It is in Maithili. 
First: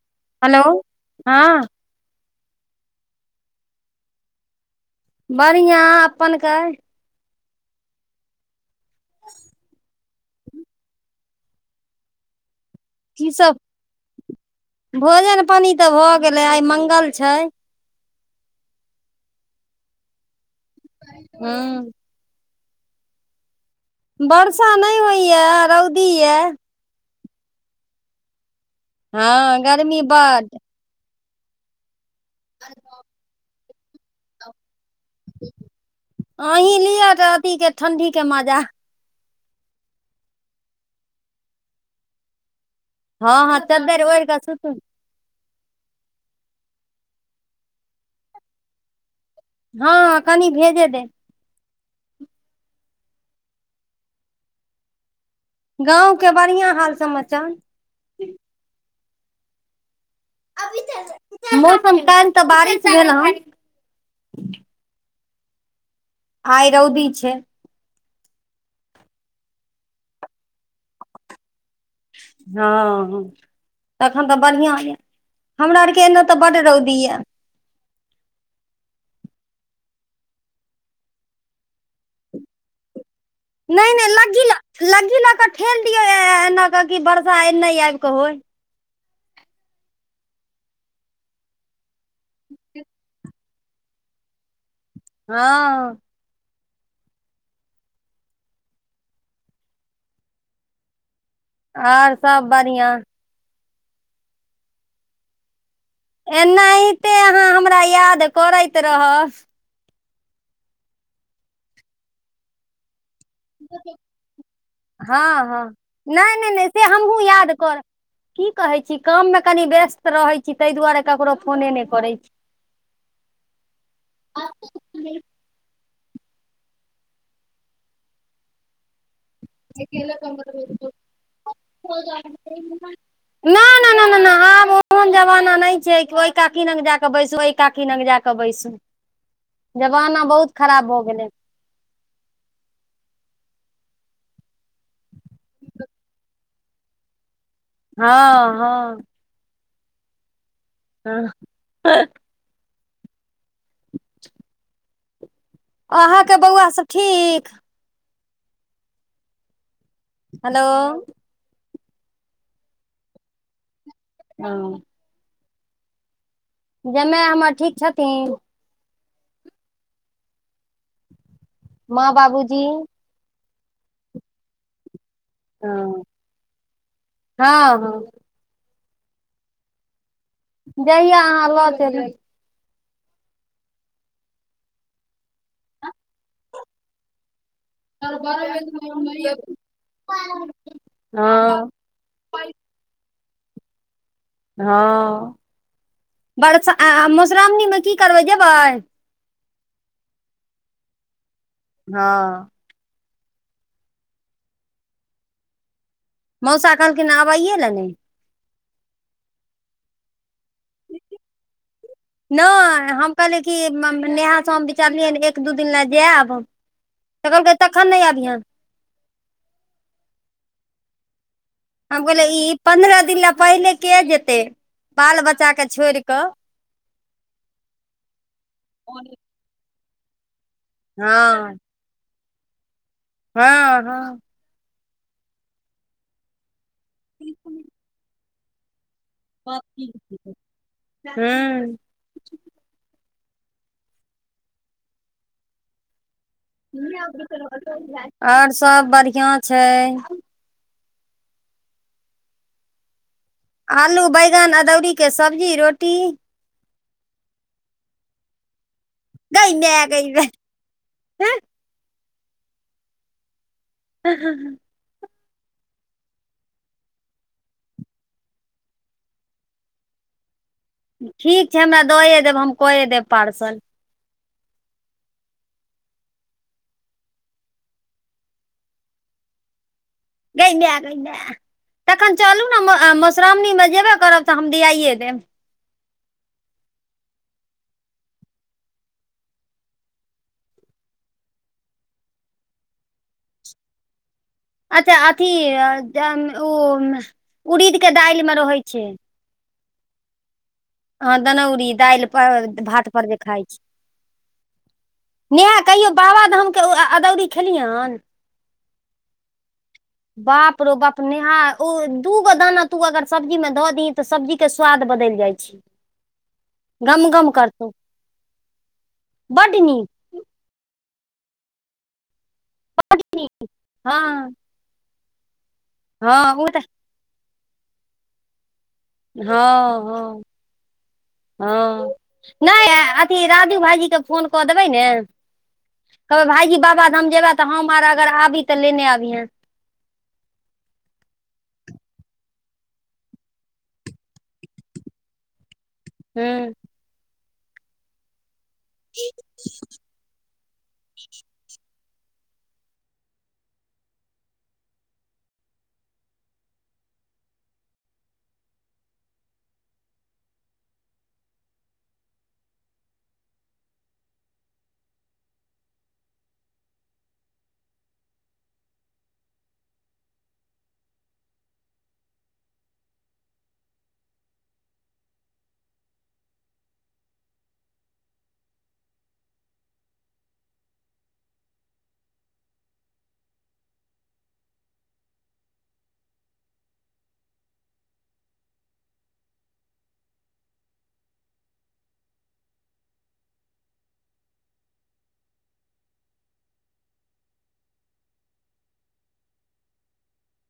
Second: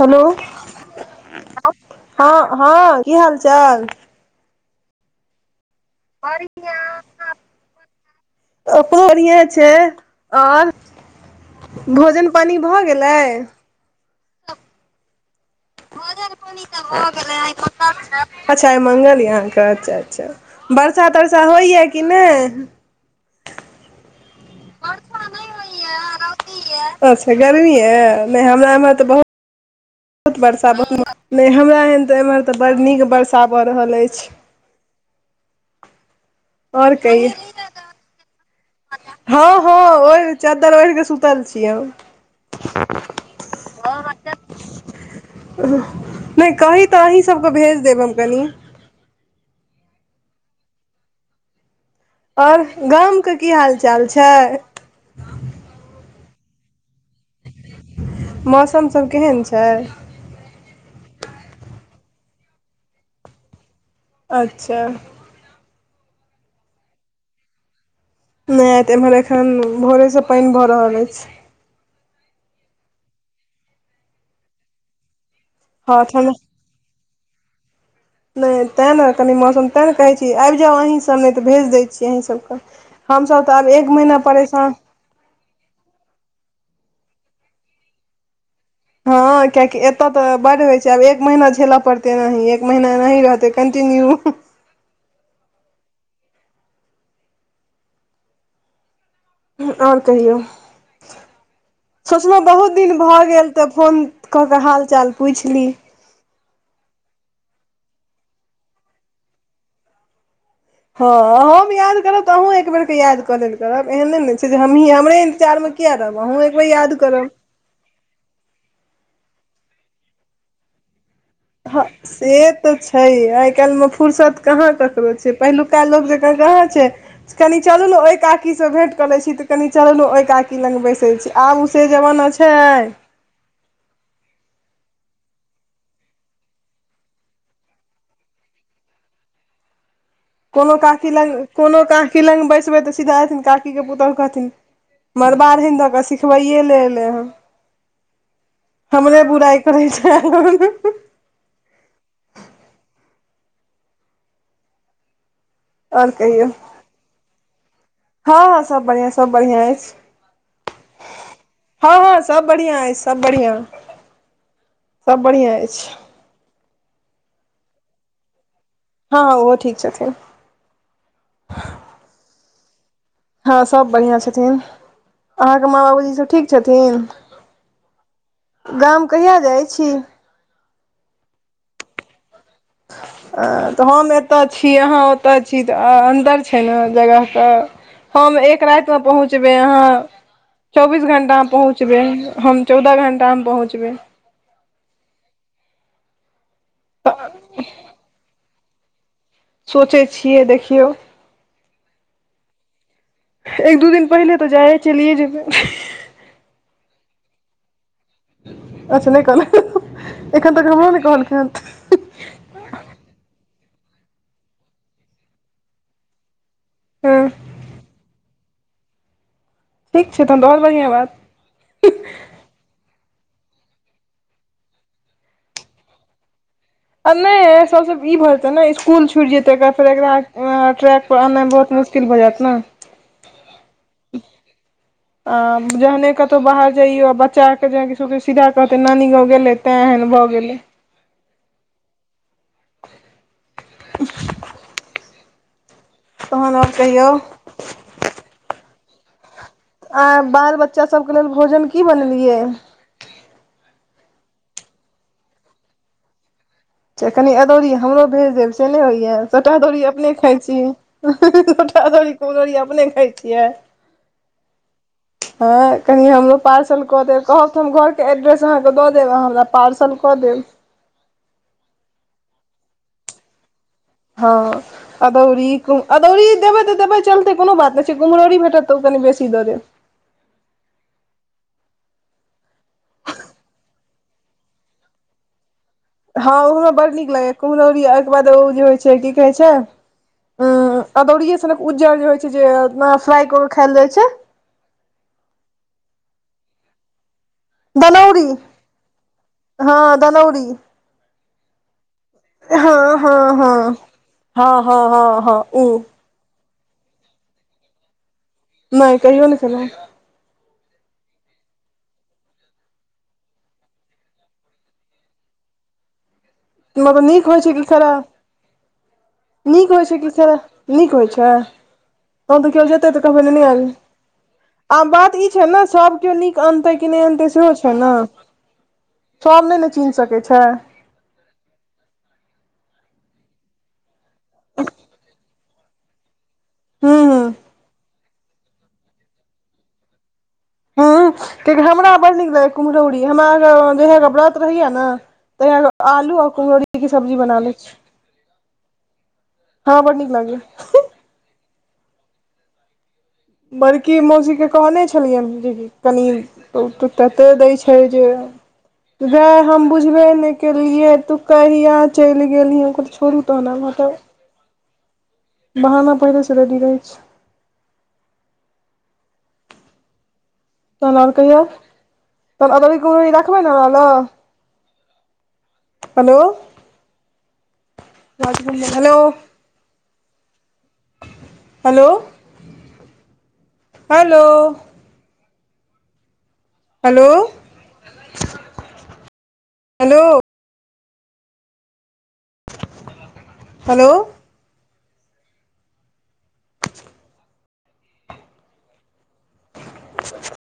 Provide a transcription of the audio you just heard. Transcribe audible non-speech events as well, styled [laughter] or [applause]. हेलो हेल्लो हँ हँ हँ की हाल चाल बढ़िआँ अपने बढ़ए छै आ भोजन पानी भऽ गेल की सब भोजन पानि तऽ भऽ गेलै आइ मङगल छै अच्छा मङ्गल य अहाँके अच्छा अच्छा वरषा तरसा हँ होइए कि नहि वर्षा नहि होइ यए रौदी यए अच्छा गर्मी य नहि हमरा एमे तऽ बहुत हँ गर्मी बहुत बड वर्षा बहुत नहि हमरा एहन तऽ एम्हर तऽ बड् नीक वर्षा भऽ रहल अछि अही आओर लिअ कहियौ तऽ अथी के ठंडी के मजा हँ हँ ओहि चादरि ओहि क सुतल छिऐ हम हँ हँ चदर ओढ़िक सुतू नहि कही तऽ अहीं सबके भेज देब हम कनि हँ कनि भेजे दे और गामके की हाल चाल छै गाँव के बढ़िआँ हाल समाचार मौसमसभ केहन छै मौसम कायल तऽ बारिश भेल हँ अच्छा आइ रौदी छै नहि आयतह एम्हर एखन भोरेसँ पानि भऽ रहल अछि हँ तखन तऽ बढ़िआँ यऽ हमरा आरके हँ एना ठण्डा तऽ बड रौदी यऽ नहि तैँ ने कनि मौसम तैँ ने कहै छी आबि जाउ अहीँसभ नहि तऽ भेज दै छीियै अहीँसभकेँ हम सभ नहि नहि लग्गी ल लग्गी लऽ कऽ ठेल दियौ एना कऽ कि वर्षा एनहि आबि कऽ होइ हँ कियकि एतय तऽ बड्ड होइ छै आब एक महीना झेलय पड़ते नही एक महीना एनाही रहतै कंटीन्यू हँ और कहियौ आओर सोचलहुं सब बहुत बढ़िआँ दिन भऽ गेल तऽ फोन कऽ कऽ हाल चाल पुछि ली एनाहिते अहाँ हमरा याद करैत रहब हँ हम याद करब त अहुँ एक बेर के याद कऽ लेल करब एहन नैने छै जे हमहीं हमरे हँ हँ इन्तजारमे किया रहब नहि अहूँ नहि एक नहि बेेर से याद हमहूँ करब याद करब की कहै छी काममे कनी व्यस्त रहैत छी ताहि दुआरे ककरो फोने हँ नहि करै छी से तऽ छै आइ काल्हिमे फुरसत कहाँ ककरो त ओ छै पहिलुका लोक जेका कहां छै कनि चलू नऽ ओहि काकीसँ भेट क लै छी तऽ कनि चलूल ने ओहि काकी लग बैसै छी आब ओ से जमाना छै नहि नहि ना ना ना ना आब ओहन जमाना नहि छै ओहि काकी लग जाक बैसु ओहि काकी लग जाक बैसु जमाना बहुत कोनो खराब भऽ काकी गेलै लग कोनो काकी लग बैसबै तऽ सीधा एथिन काकीके पुतोहु कहथिन मार बाड़हनि ध कऽ सिखबैए लऽ एलै हन हँ हँ बुराई करय नऽ आयल हँ हँ अहाँके कहियौ बौआ सब ठीक हँ हँ सब बढ़ियां सब बढ़ियां अछि हेलो हँ हँ सब बढ़ियां अय सब बढ़ियां हँ सभ बढ़ियां अछि जमाय हमर ठीक छथिन हँ हँ ओहो ठीक छथिन माँ बाबूजी हँ सब बढ़ियां छथिन अहाँके माँ हँ बाबूजी सब ठीक छथिन हँ हँ गाम कहिया जाइ छी जहिया अहाँ ल चलू तऽ हम एतय छी अहाँ ओतय छी तऽ अन्तर छै ने जगह क हम एक राति मऽ पहुँचबे अहाँ चौबीस घंटा में हँ पहुँच पहुँचबै हम चौदह घण्टामे पहुँचबै हँ बरसा तऽ मधुश्राओणीमे की करबै जेबै सोचै छियै देखियौ हँ एक दू दिन पहिले तो जाय चलियए जेबै मौसा कहलखिन आबइये ले नै अच्छ नहि कहलक ह्ह ह्ह एखन तकऽ हमरो नै कहलखिन नहि हम कहली कि नेहा से हम विचारलियै एक दू दिन ल जायब त हँ कहलकै तखन नहि अबिहैं ठीक छै तहन त और बढ़ियां बात हम कहलियै ई पन्द्रह दिन ल पहिले के जेतै बाल बच्चा के छोड़ कऽ आ नहि सबसे ई भ जेतै ने स्कुल छूटि जेतै एकरा फेर एकरा ट्रैक पर आननाइ हँ बहुत मुश्किल [unintelligible] भऽ जायत ने हँ हँ आ जहने कतौ बाहर जाइयो बच्चा आके सीधा कहतै नानी गाँव गेलै तैँ एहन भऽ गेलै हू [inaudible] तहन आओर कहियौ आ आओर सब बढ़ियां छै आइ बाल बच्चा सभके लेल भोजन की बनेलियै आलू बैंगन अदौरी के सब्जी रोटी कनी अदौरीी् हमरो भेज देब से नहि होइया गई छोटा दौरी माय अपने गई माय खाइ छी छोटा दौरी कुमभरौरी अपने खाइ छियै हूूँ [inaudible] हँ कनि हमरो पार्सल कऽ देब कहब तऽ हम घरके एड्रेस अहाँकेँ दऽ देब अह हमरा पार्सल कऽ देब ठीक छै हमरा दऽए देब हम कऽए देब पार्सल हँ अदौरी अदौरी देबै तऽ देबै चलतै कोनो बात नहि छै कुम्हरौरी भेटत तऽ ओ कनि बेसी दऽ देब गै मैया गै मैया तखन चलू ने मधुश्रावणीमे जेबे करब तऽ हम दआइए देब हँं ओहो हमरा बड़ नीक लगैएा कुम्हरौरी ओहिके बाद ओ जे होइ छै की कहे छै हं अदौड़ीये सनक उज्जर जे होइ छै जे फ्राई क क खायल जाइ छै अच्छा अथी अ ओ अ्म उरीद के दालि दनौरी मे रहै छै हँ दनौरी हँ दनौरी दालि पर भात हँ पर हँ जे खाय छी हँ हँ हँ हँ हँ ओ बाबाधाम के अदौरी खेलियैन नहि कहिओ ने खेलियै ने बाप रो बाप नेहा ओ दूगो दाना तू अगर सब्जी में धऽ दी तऽ सब्जी के स्वाद बदलि जाइ छै [inaudible] मलब नीक गमगम होइ छै कि करतौ सार नीक होइ छै कि स नीक होइ छै तो तऽ के जेते तऽ कहबै आयल हँ आब बात छै नऽ सब केओ हँ नीक ओ तऽ अनतै कि नहि अनतै सेहो छै नऽ सब नहि नऽ हँ चीन्ह सकै हँ छै हँ नहि अथी राजु भाईजी के फोन कऽ देबै नऽ कहबै भाईजी हू बाबाधाम हू जेबा तऽ हम आर अगर आबी तऽ लेने आबीहे हँ कियाकि हमरा बड़ नीक लगैया कुम्हरौरी हमरा जहिया क व्रत रहैया न तहिया क आलू और हूँ कुमरोरी केँऽ सब्जी बना लै छी [inaudible] हँ बड़ नीक लागै य बड़की मौसीके कहने छलियैन जेकि कनि उ तऽ तते दैय छै जे भाय हम बुझबे नइ केलियै तू कहिया चलि गेलही हम कहलिए छोरु तहन आब हटाउ बहाना पहिलेसँ रेडी रहै छै तहन आओर कहियौ तहन अदौरीे कुम्हरौरी राखबै न हमरा लऽ hello hello hello hello hello hello hello [inaudible]